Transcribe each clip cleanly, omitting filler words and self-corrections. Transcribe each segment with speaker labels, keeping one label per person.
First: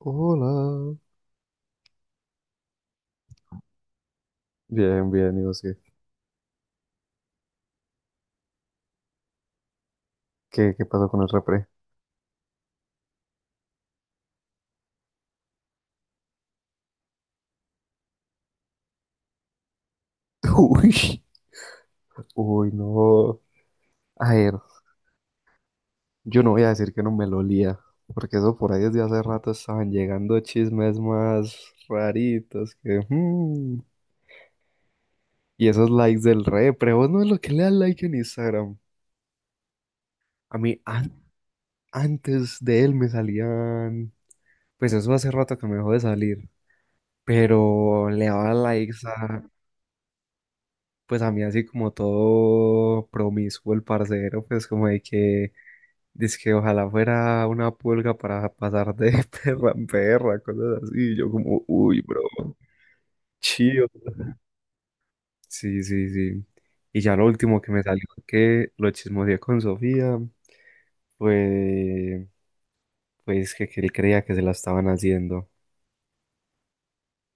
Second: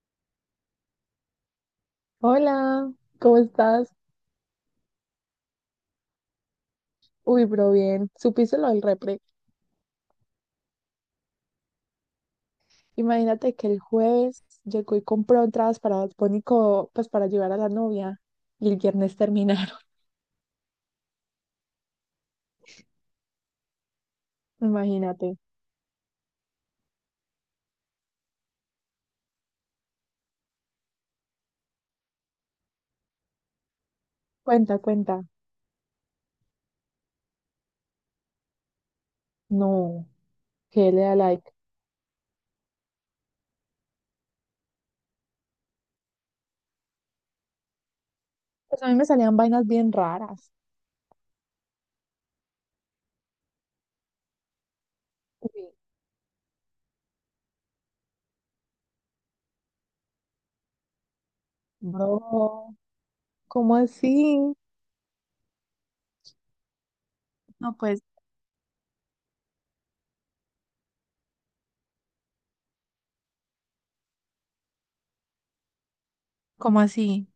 Speaker 1: Hola.
Speaker 2: Hola, ¿cómo estás?
Speaker 1: Bien, bien, digo, sí.
Speaker 2: Uy, bro, bien. ¿Supiste lo del repre?
Speaker 1: ¿Qué pasó con el repre?
Speaker 2: Imagínate que el jueves llegó y compró entradas para Bad Bunny pues para llevar a la novia y el viernes terminaron.
Speaker 1: Uy, uy, no. A ver,
Speaker 2: Imagínate.
Speaker 1: yo no voy a decir que no me lo olía, porque eso por ahí desde hace rato estaban llegando chismes más raritos que...
Speaker 2: Cuenta, cuenta.
Speaker 1: Y esos likes del repre, vos no es lo que le das like en Instagram.
Speaker 2: No,
Speaker 1: A mí,
Speaker 2: que le da like.
Speaker 1: antes de él me salían... Pues eso hace rato que me dejó de salir, pero le daba
Speaker 2: Pues a mí
Speaker 1: likes
Speaker 2: me salían vainas bien raras.
Speaker 1: pues a mí así como todo promiscuo el parcero, pues como de que,
Speaker 2: Uy,
Speaker 1: dice que ojalá fuera una pulga para pasar de perra en perra, cosas así, y yo como, uy, bro,
Speaker 2: bro, ¿cómo
Speaker 1: chido.
Speaker 2: así?
Speaker 1: Sí, sí, sí. Y ya lo último que
Speaker 2: No,
Speaker 1: me
Speaker 2: pues,
Speaker 1: salió que lo chismoseé con Sofía fue pues que él creía que se la estaban haciendo.
Speaker 2: ¿cómo así?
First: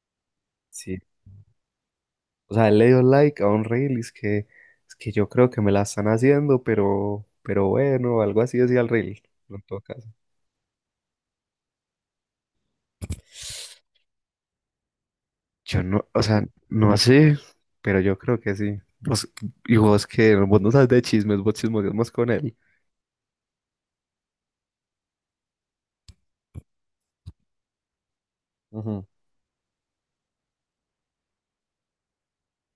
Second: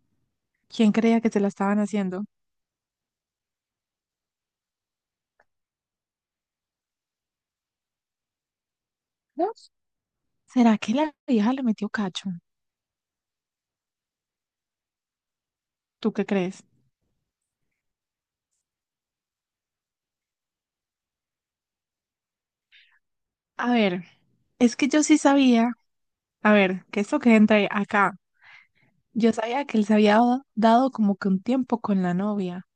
Speaker 2: ¿Quién
Speaker 1: Sí.
Speaker 2: creía que se la estaban haciendo?
Speaker 1: O sea, él le dio like a un reel y es que yo creo que me la están haciendo, pero bueno, algo así decía el reel.
Speaker 2: ¿No?
Speaker 1: No toca.
Speaker 2: ¿Será que la vieja le metió cacho?
Speaker 1: Yo no,
Speaker 2: ¿Tú
Speaker 1: o
Speaker 2: qué
Speaker 1: sea,
Speaker 2: crees?
Speaker 1: no sé, pero yo creo que sí. Vos, y vos que vos no sabes de chismes, vos chismoseas más con él.
Speaker 2: A ver, es que yo sí sabía. A ver, que esto que entra acá.
Speaker 1: Ujú.
Speaker 2: Yo sabía que él se había dado como que un tiempo con la novia,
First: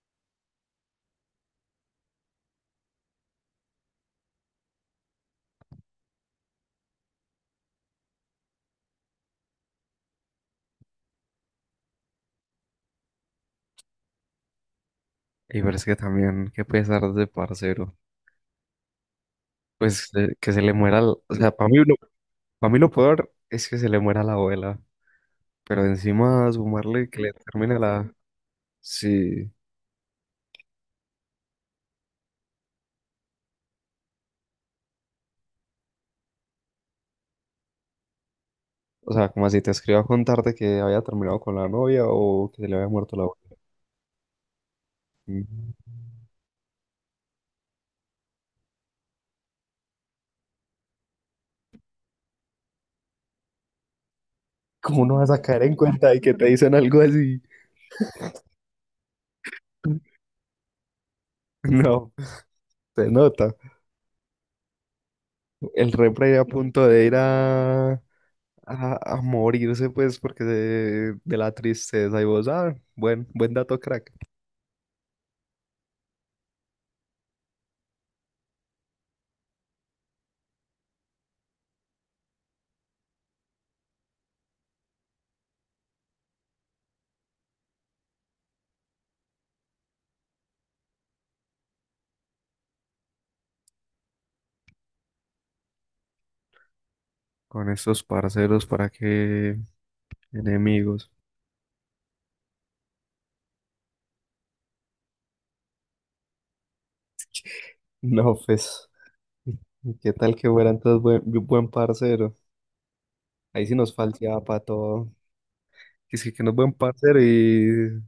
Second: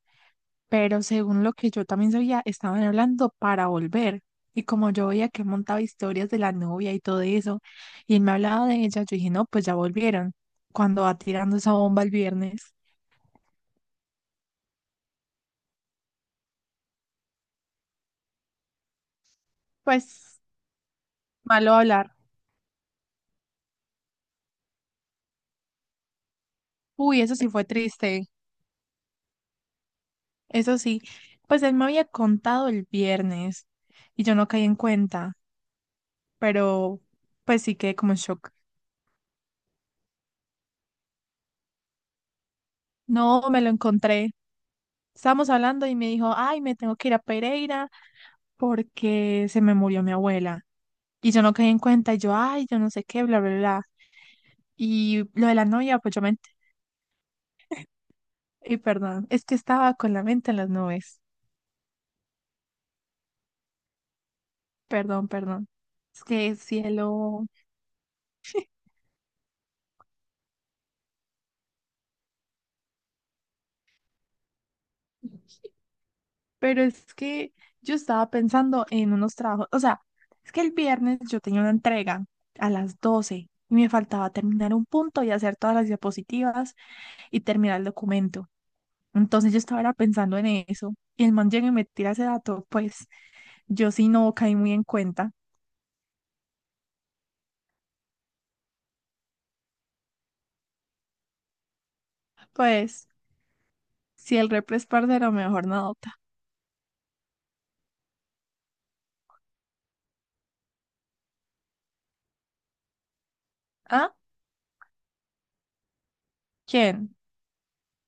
Speaker 2: pero según lo que yo también sabía, estaban hablando para volver. Y como yo veía que él montaba historias de la novia y todo eso, y él me hablaba de ella, yo dije, no, pues ya volvieron. Cuando va tirando esa bomba el viernes,
Speaker 1: Y pero que también, qué pesar de parcero. Pues
Speaker 2: pues
Speaker 1: que se le muera, o sea,
Speaker 2: malo hablar.
Speaker 1: para mí lo peor es que se le muera la abuela. Pero encima sumarle
Speaker 2: Uy,
Speaker 1: que le
Speaker 2: eso sí fue
Speaker 1: termine la...
Speaker 2: triste.
Speaker 1: Sí,
Speaker 2: Eso sí, pues él me había contado el viernes y yo no caí en cuenta, pero pues sí quedé como en shock.
Speaker 1: o sea, como así te escriba a contarte que había terminado con la novia o que se le había muerto la
Speaker 2: No,
Speaker 1: abuela.
Speaker 2: me lo encontré. Estábamos
Speaker 1: Mm.
Speaker 2: hablando y me dijo, ay, me tengo que ir a Pereira porque se me murió mi abuela. Y yo no caí en cuenta, y yo, ay, yo no sé qué, bla, bla, bla.
Speaker 1: ¿Cómo no
Speaker 2: Y
Speaker 1: vas a
Speaker 2: lo de
Speaker 1: caer
Speaker 2: la
Speaker 1: en
Speaker 2: novia,
Speaker 1: cuenta
Speaker 2: pues
Speaker 1: de
Speaker 2: yo me...
Speaker 1: que te dicen algo así?
Speaker 2: Y perdón, es que estaba con la mente en las nubes.
Speaker 1: No, se nota.
Speaker 2: Perdón, perdón.
Speaker 1: El
Speaker 2: Es
Speaker 1: repre a
Speaker 2: que
Speaker 1: punto de ir
Speaker 2: cielo.
Speaker 1: a morirse, pues, porque de la tristeza. Y vos, ah, buen, buen dato, crack.
Speaker 2: Pero es que yo estaba pensando en unos trabajos. O sea, es que el viernes yo tenía una entrega a las 12 y me faltaba terminar un punto y hacer todas las diapositivas y terminar el documento. Entonces yo estaba era pensando en eso y el man llega y me tira ese dato, pues yo sí no caí muy en cuenta.
Speaker 1: Con estos parceros, ¿para qué enemigos?
Speaker 2: Pues si el repre es parcero, mejor no nota.
Speaker 1: No, pues, ¿qué tal que fuera entonces buen, buen parcero? Ahí sí nos
Speaker 2: ¿Ah?
Speaker 1: falseaba para todo. Y sí que no es buen
Speaker 2: ¿Quién?
Speaker 1: parcero y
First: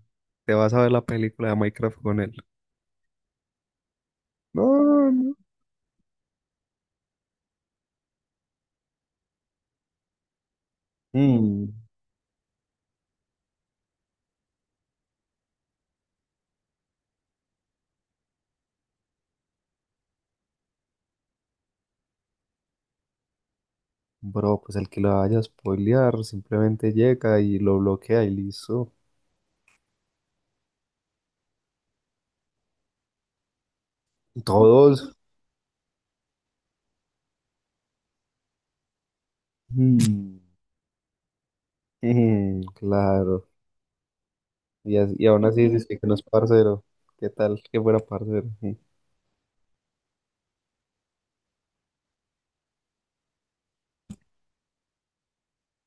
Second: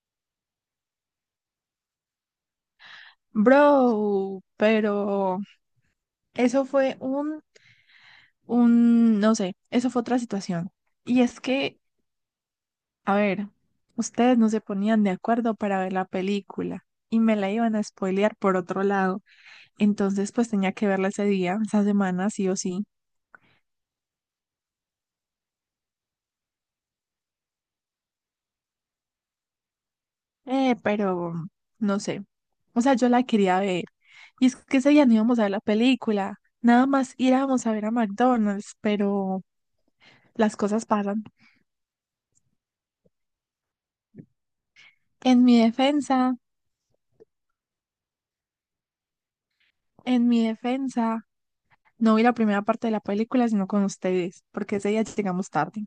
Speaker 1: te vas a ver la película de Minecraft con él.
Speaker 2: Bro,
Speaker 1: No, no.
Speaker 2: pero eso fue no sé, eso fue otra situación. Y es
Speaker 1: Mm,
Speaker 2: que, a ver, ustedes no se ponían de acuerdo para ver la película y me la iban a spoilear por otro lado. Entonces pues tenía que verla ese día, esa semana, sí o sí.
Speaker 1: bro, pues el que lo vaya a spoilear simplemente llega y lo bloquea y listo.
Speaker 2: Pero no sé. O sea, yo la quería ver. Y es que ese día
Speaker 1: Todos.
Speaker 2: no íbamos a ver la película. Nada más íbamos a ver a McDonald's, pero
Speaker 1: Mm,
Speaker 2: las cosas pasan.
Speaker 1: claro. Y, y
Speaker 2: En
Speaker 1: aún
Speaker 2: mi
Speaker 1: así dices que no es
Speaker 2: defensa,
Speaker 1: parcero. ¿Qué tal que fuera parcero?
Speaker 2: en mi defensa, no vi la primera parte de la película, sino con ustedes, porque ese día llegamos tarde.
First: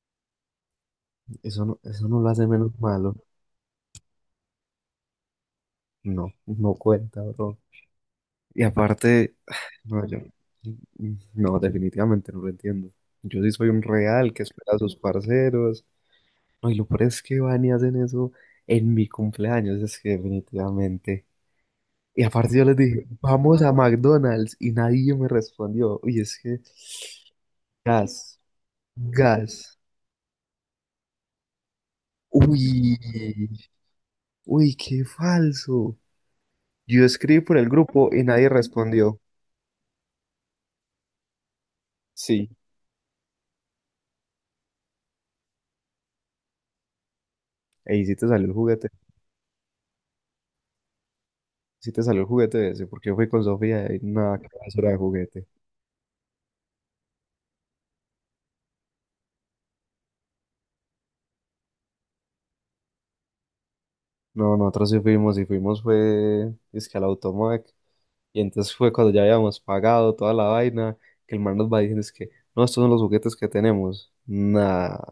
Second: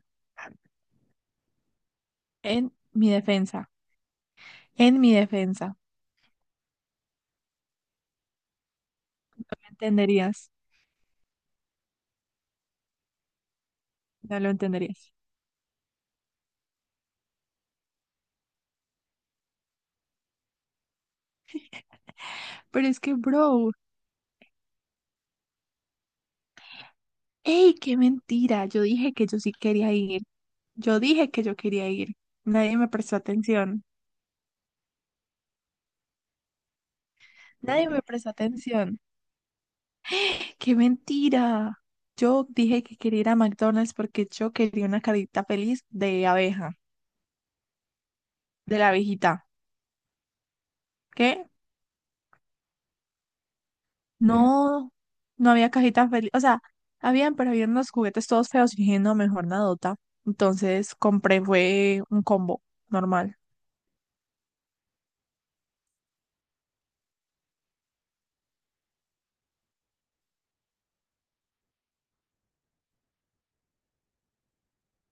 Speaker 1: Eso no lo hace
Speaker 2: En
Speaker 1: menos
Speaker 2: mi
Speaker 1: malo.
Speaker 2: defensa, en mi defensa.
Speaker 1: No, no cuenta, bro. Y aparte,
Speaker 2: ¿Me
Speaker 1: no, yo,
Speaker 2: entenderías?
Speaker 1: no, definitivamente no lo entiendo. Yo sí soy un real
Speaker 2: No
Speaker 1: que
Speaker 2: lo
Speaker 1: espera a sus
Speaker 2: entenderías.
Speaker 1: parceros. No, y lo peor es que van y hacen eso en mi cumpleaños, es que definitivamente. Y aparte yo les
Speaker 2: Pero es
Speaker 1: dije,
Speaker 2: que,
Speaker 1: vamos
Speaker 2: bro,
Speaker 1: a McDonald's y nadie me respondió. Uy, es que,
Speaker 2: ¡ey, qué
Speaker 1: gas.
Speaker 2: mentira! Yo dije que yo sí
Speaker 1: Gas.
Speaker 2: quería ir. Yo dije que yo quería ir. Nadie me
Speaker 1: Uy,
Speaker 2: prestó atención.
Speaker 1: uy, qué falso. Yo escribí por el
Speaker 2: Nadie me
Speaker 1: grupo y
Speaker 2: presta
Speaker 1: nadie
Speaker 2: atención.
Speaker 1: respondió.
Speaker 2: ¡Qué mentira! Yo
Speaker 1: Sí,
Speaker 2: dije que quería ir a McDonald's porque yo quería una cajita feliz de abeja,
Speaker 1: ahí sí te salió el
Speaker 2: de
Speaker 1: juguete.
Speaker 2: la abejita. ¿Qué?
Speaker 1: Sí te salió el juguete ese, porque yo fui con Sofía y
Speaker 2: Mm.
Speaker 1: nada, qué basura
Speaker 2: No,
Speaker 1: de juguete.
Speaker 2: no había cajitas feliz. O sea, habían, pero habían unos juguetes todos feos y dije, no, mejor nadota. Entonces compré, fue un combo normal.
Speaker 1: No, nosotros sí fuimos y fuimos fue, es que al Automac. Y entonces fue cuando ya habíamos pagado toda la vaina, que el man nos va diciendo es que, no, estos son los juguetes que tenemos. Nada,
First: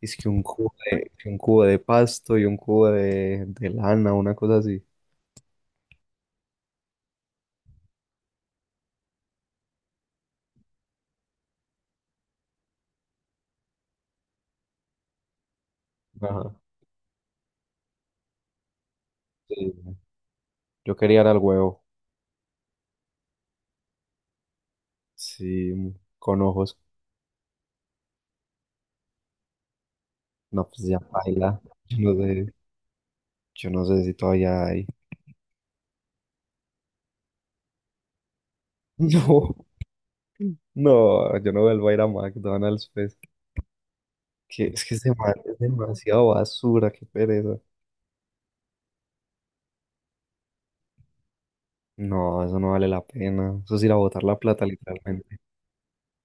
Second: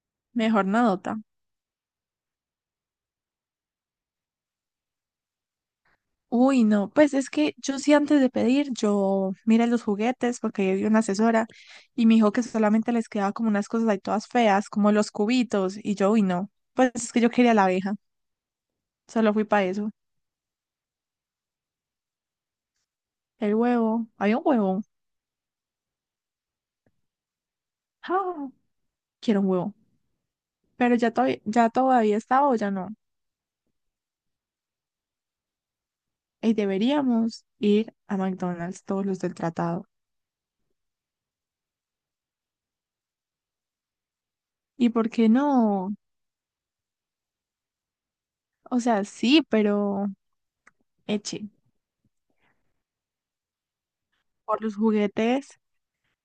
Speaker 1: es que un
Speaker 2: Mejor
Speaker 1: cubo de,
Speaker 2: nadota.
Speaker 1: que un cubo de pasto y un cubo de lana, una cosa así.
Speaker 2: Uy, no, pues es que yo sí antes de pedir, yo miré los juguetes porque yo vi una asesora y me dijo que solamente les quedaba como unas cosas ahí todas feas, como los cubitos, y yo, uy,
Speaker 1: Ajá.
Speaker 2: no, pues es que yo quería la abeja, solo fui para
Speaker 1: Sí.
Speaker 2: eso.
Speaker 1: Yo quería era el huevo,
Speaker 2: El huevo, había un huevo,
Speaker 1: sí, con ojos.
Speaker 2: ah, quiero un huevo,
Speaker 1: No, pues
Speaker 2: pero
Speaker 1: ya
Speaker 2: ya,
Speaker 1: baila. Yo
Speaker 2: todavía
Speaker 1: no
Speaker 2: está
Speaker 1: sé,
Speaker 2: o ya no.
Speaker 1: yo no sé si todavía hay.
Speaker 2: Y deberíamos ir a McDonald's todos los del
Speaker 1: No,
Speaker 2: tratado.
Speaker 1: no, yo no vuelvo a ir a McDonald's, pues.
Speaker 2: ¿Y
Speaker 1: Que es,
Speaker 2: por qué
Speaker 1: es
Speaker 2: no?
Speaker 1: demasiado basura, qué pereza.
Speaker 2: O sea, sí, pero eche,
Speaker 1: No, eso no vale la pena. Eso es ir a botar la
Speaker 2: por
Speaker 1: plata,
Speaker 2: los
Speaker 1: literalmente.
Speaker 2: juguetes,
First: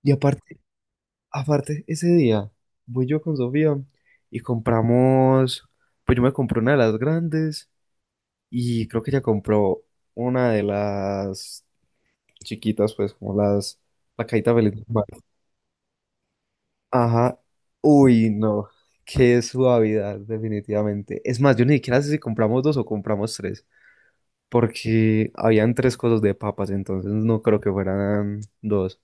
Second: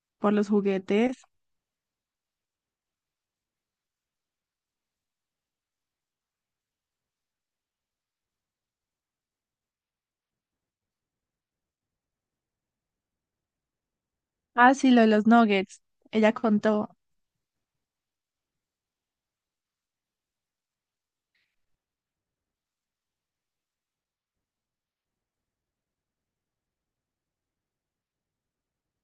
Speaker 1: Y
Speaker 2: por los
Speaker 1: aparte,
Speaker 2: juguetes.
Speaker 1: aparte, ese día voy yo con Sofía y compramos. Pues yo me compré una de las grandes y creo que ella compró una de las chiquitas, pues como las, la cajita
Speaker 2: Ah,
Speaker 1: feliz. Del
Speaker 2: sí, lo
Speaker 1: mar.
Speaker 2: de los nuggets. Ella contó.
Speaker 1: Ajá. Uy, no. Qué suavidad, definitivamente. Es más, yo ni siquiera sé si compramos dos o compramos tres, porque habían tres cosas de papas, entonces no creo que fueran dos.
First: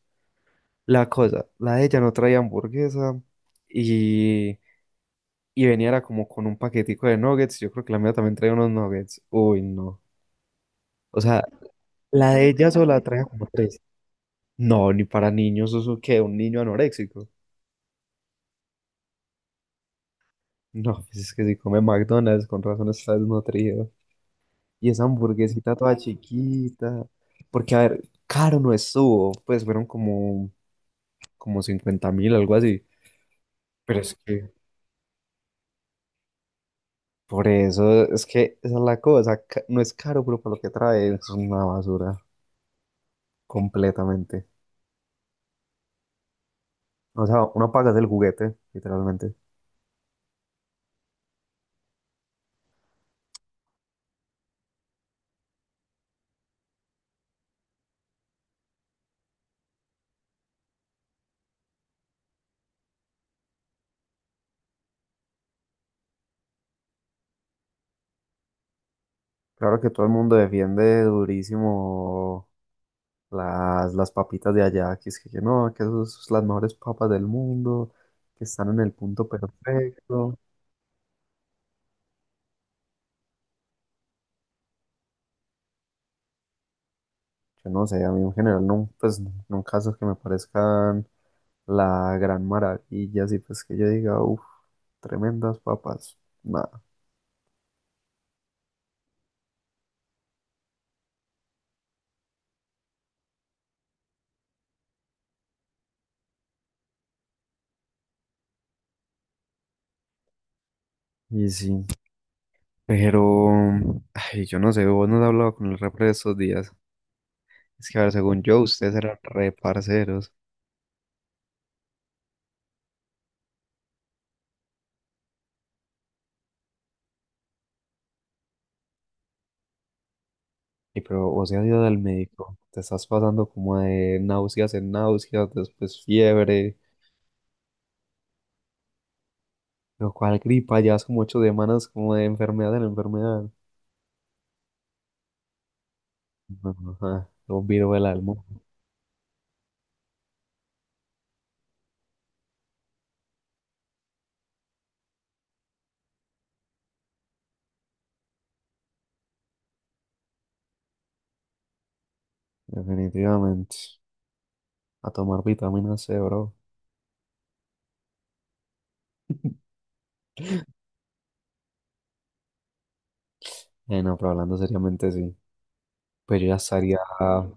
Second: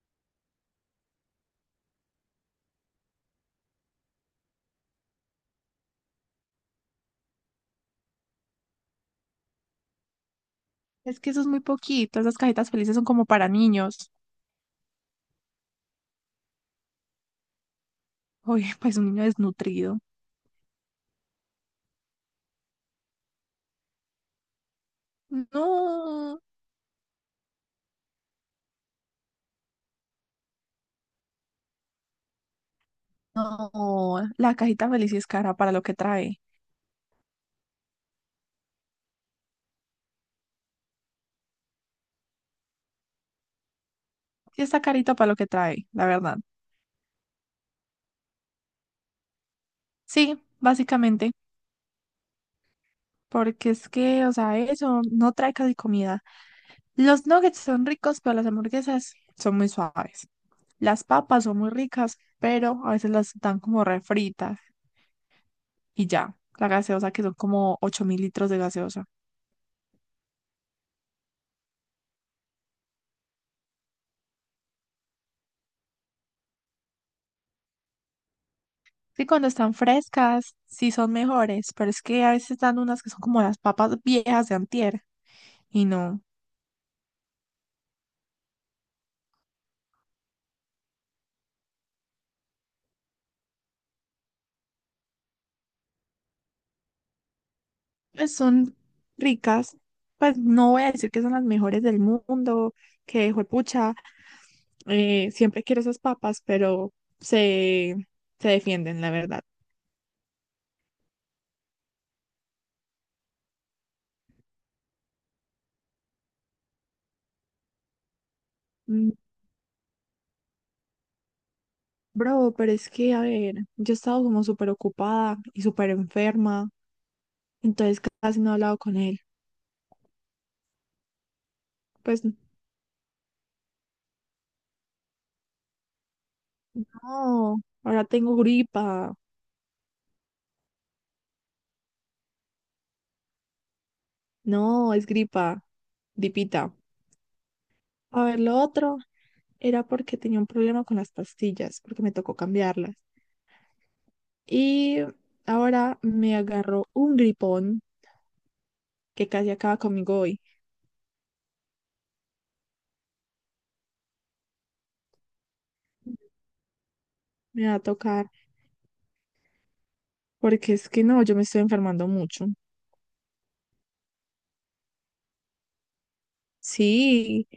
Speaker 1: La cosa, la de ella no traía hamburguesa y, y venía era como con un paquetico de nuggets. Yo creo que la mía también traía unos nuggets. Uy, no.
Speaker 2: Es
Speaker 1: O
Speaker 2: que eso
Speaker 1: sea,
Speaker 2: es muy poquito.
Speaker 1: la
Speaker 2: Esas
Speaker 1: de ella
Speaker 2: cajitas felices
Speaker 1: sola
Speaker 2: son
Speaker 1: traía
Speaker 2: como
Speaker 1: como
Speaker 2: para
Speaker 1: tres.
Speaker 2: niños.
Speaker 1: No, ni para niños, eso que un niño anoréxico.
Speaker 2: Oye, pues un niño desnutrido.
Speaker 1: No, pues es que si come McDonald's, con razón está desnutrido. Y esa hamburguesita toda
Speaker 2: No,
Speaker 1: chiquita. Porque, a ver, caro no estuvo. Pues fueron como, como 50.000, algo así. Pero es
Speaker 2: no.
Speaker 1: que,
Speaker 2: La cajita feliz sí es cara para lo que trae.
Speaker 1: por eso, es que esa es la cosa. No es caro, pero por lo que trae es una basura. Completamente.
Speaker 2: Sí está carito para lo que trae, la verdad.
Speaker 1: O sea, uno paga el juguete, literalmente.
Speaker 2: Sí, básicamente. Porque es que, o sea, eso no trae casi comida. Los nuggets son ricos, pero las hamburguesas son muy suaves. Las papas son muy ricas, pero a veces las dan como refritas. Y ya. La gaseosa, que son como 8.000 litros de gaseosa.
Speaker 1: Claro que todo el mundo defiende durísimo las papitas de allá, que es que no, que esas son las mejores papas del mundo, que están en el
Speaker 2: Sí,
Speaker 1: punto
Speaker 2: cuando están
Speaker 1: perfecto.
Speaker 2: frescas, sí son mejores, pero es que a veces dan unas que son como las papas viejas de antier. Y no,
Speaker 1: Yo no sé, a mí en general no, pues no casos que me parezcan la gran maravilla, así pues que yo diga, uff, tremendas papas, nada.
Speaker 2: pues son ricas. Pues no voy a decir que son las mejores del mundo, que juepucha, siempre quiero esas papas, pero se, se defienden, la verdad.
Speaker 1: Y sí, pero, ay, yo no sé, vos no has hablado con el repre de estos días. Es que, a ver, según yo, ustedes
Speaker 2: Mm,
Speaker 1: eran re parceros.
Speaker 2: bro, pero es que, a ver, yo he estado como súper ocupada y súper enferma, entonces casi no he hablado con él.
Speaker 1: Y pero vos has ido al
Speaker 2: Pues
Speaker 1: médico, te estás pasando como de náuseas en náuseas, después fiebre,
Speaker 2: no, ahora tengo gripa.
Speaker 1: lo cual gripa, llevas como 8 semanas como de enfermedad en enfermedad.
Speaker 2: No, es gripa. Gripita.
Speaker 1: No, no, ajá, un virus del
Speaker 2: A
Speaker 1: alma,
Speaker 2: ver, lo otro era porque tenía un problema con las pastillas, porque me tocó cambiarlas. Y ahora me agarró un gripón que casi acaba conmigo hoy.
Speaker 1: definitivamente. A tomar vitamina C, bro.
Speaker 2: Me va a tocar, porque es que no, yo me estoy enfermando mucho.
Speaker 1: No, pero hablando seriamente, sí. Pues yo ya estaría
Speaker 2: Sí,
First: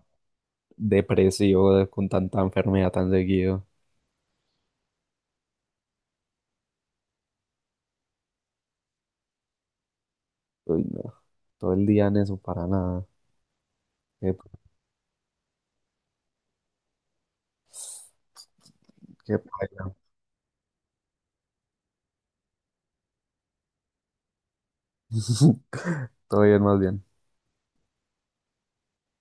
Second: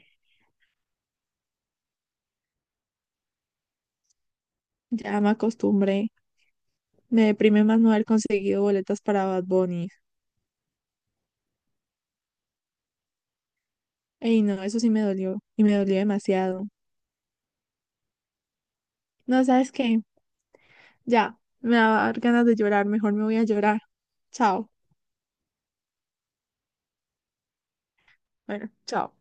Speaker 1: depresivo con tanta enfermedad tan seguido.
Speaker 2: ya me acostumbré. Me deprime más no haber conseguido boletas para Bad Bunny.
Speaker 1: Uy, no, todo el día en eso, para nada. Qué,
Speaker 2: Ey, no, eso sí me dolió, y me dolió demasiado.
Speaker 1: qué
Speaker 2: No, ¿sabes
Speaker 1: paila.
Speaker 2: qué? Ya, me va a dar ganas de llorar, mejor me voy a llorar. Chao.
Speaker 1: Todo bien, más bien.
Speaker 2: Bueno, chao.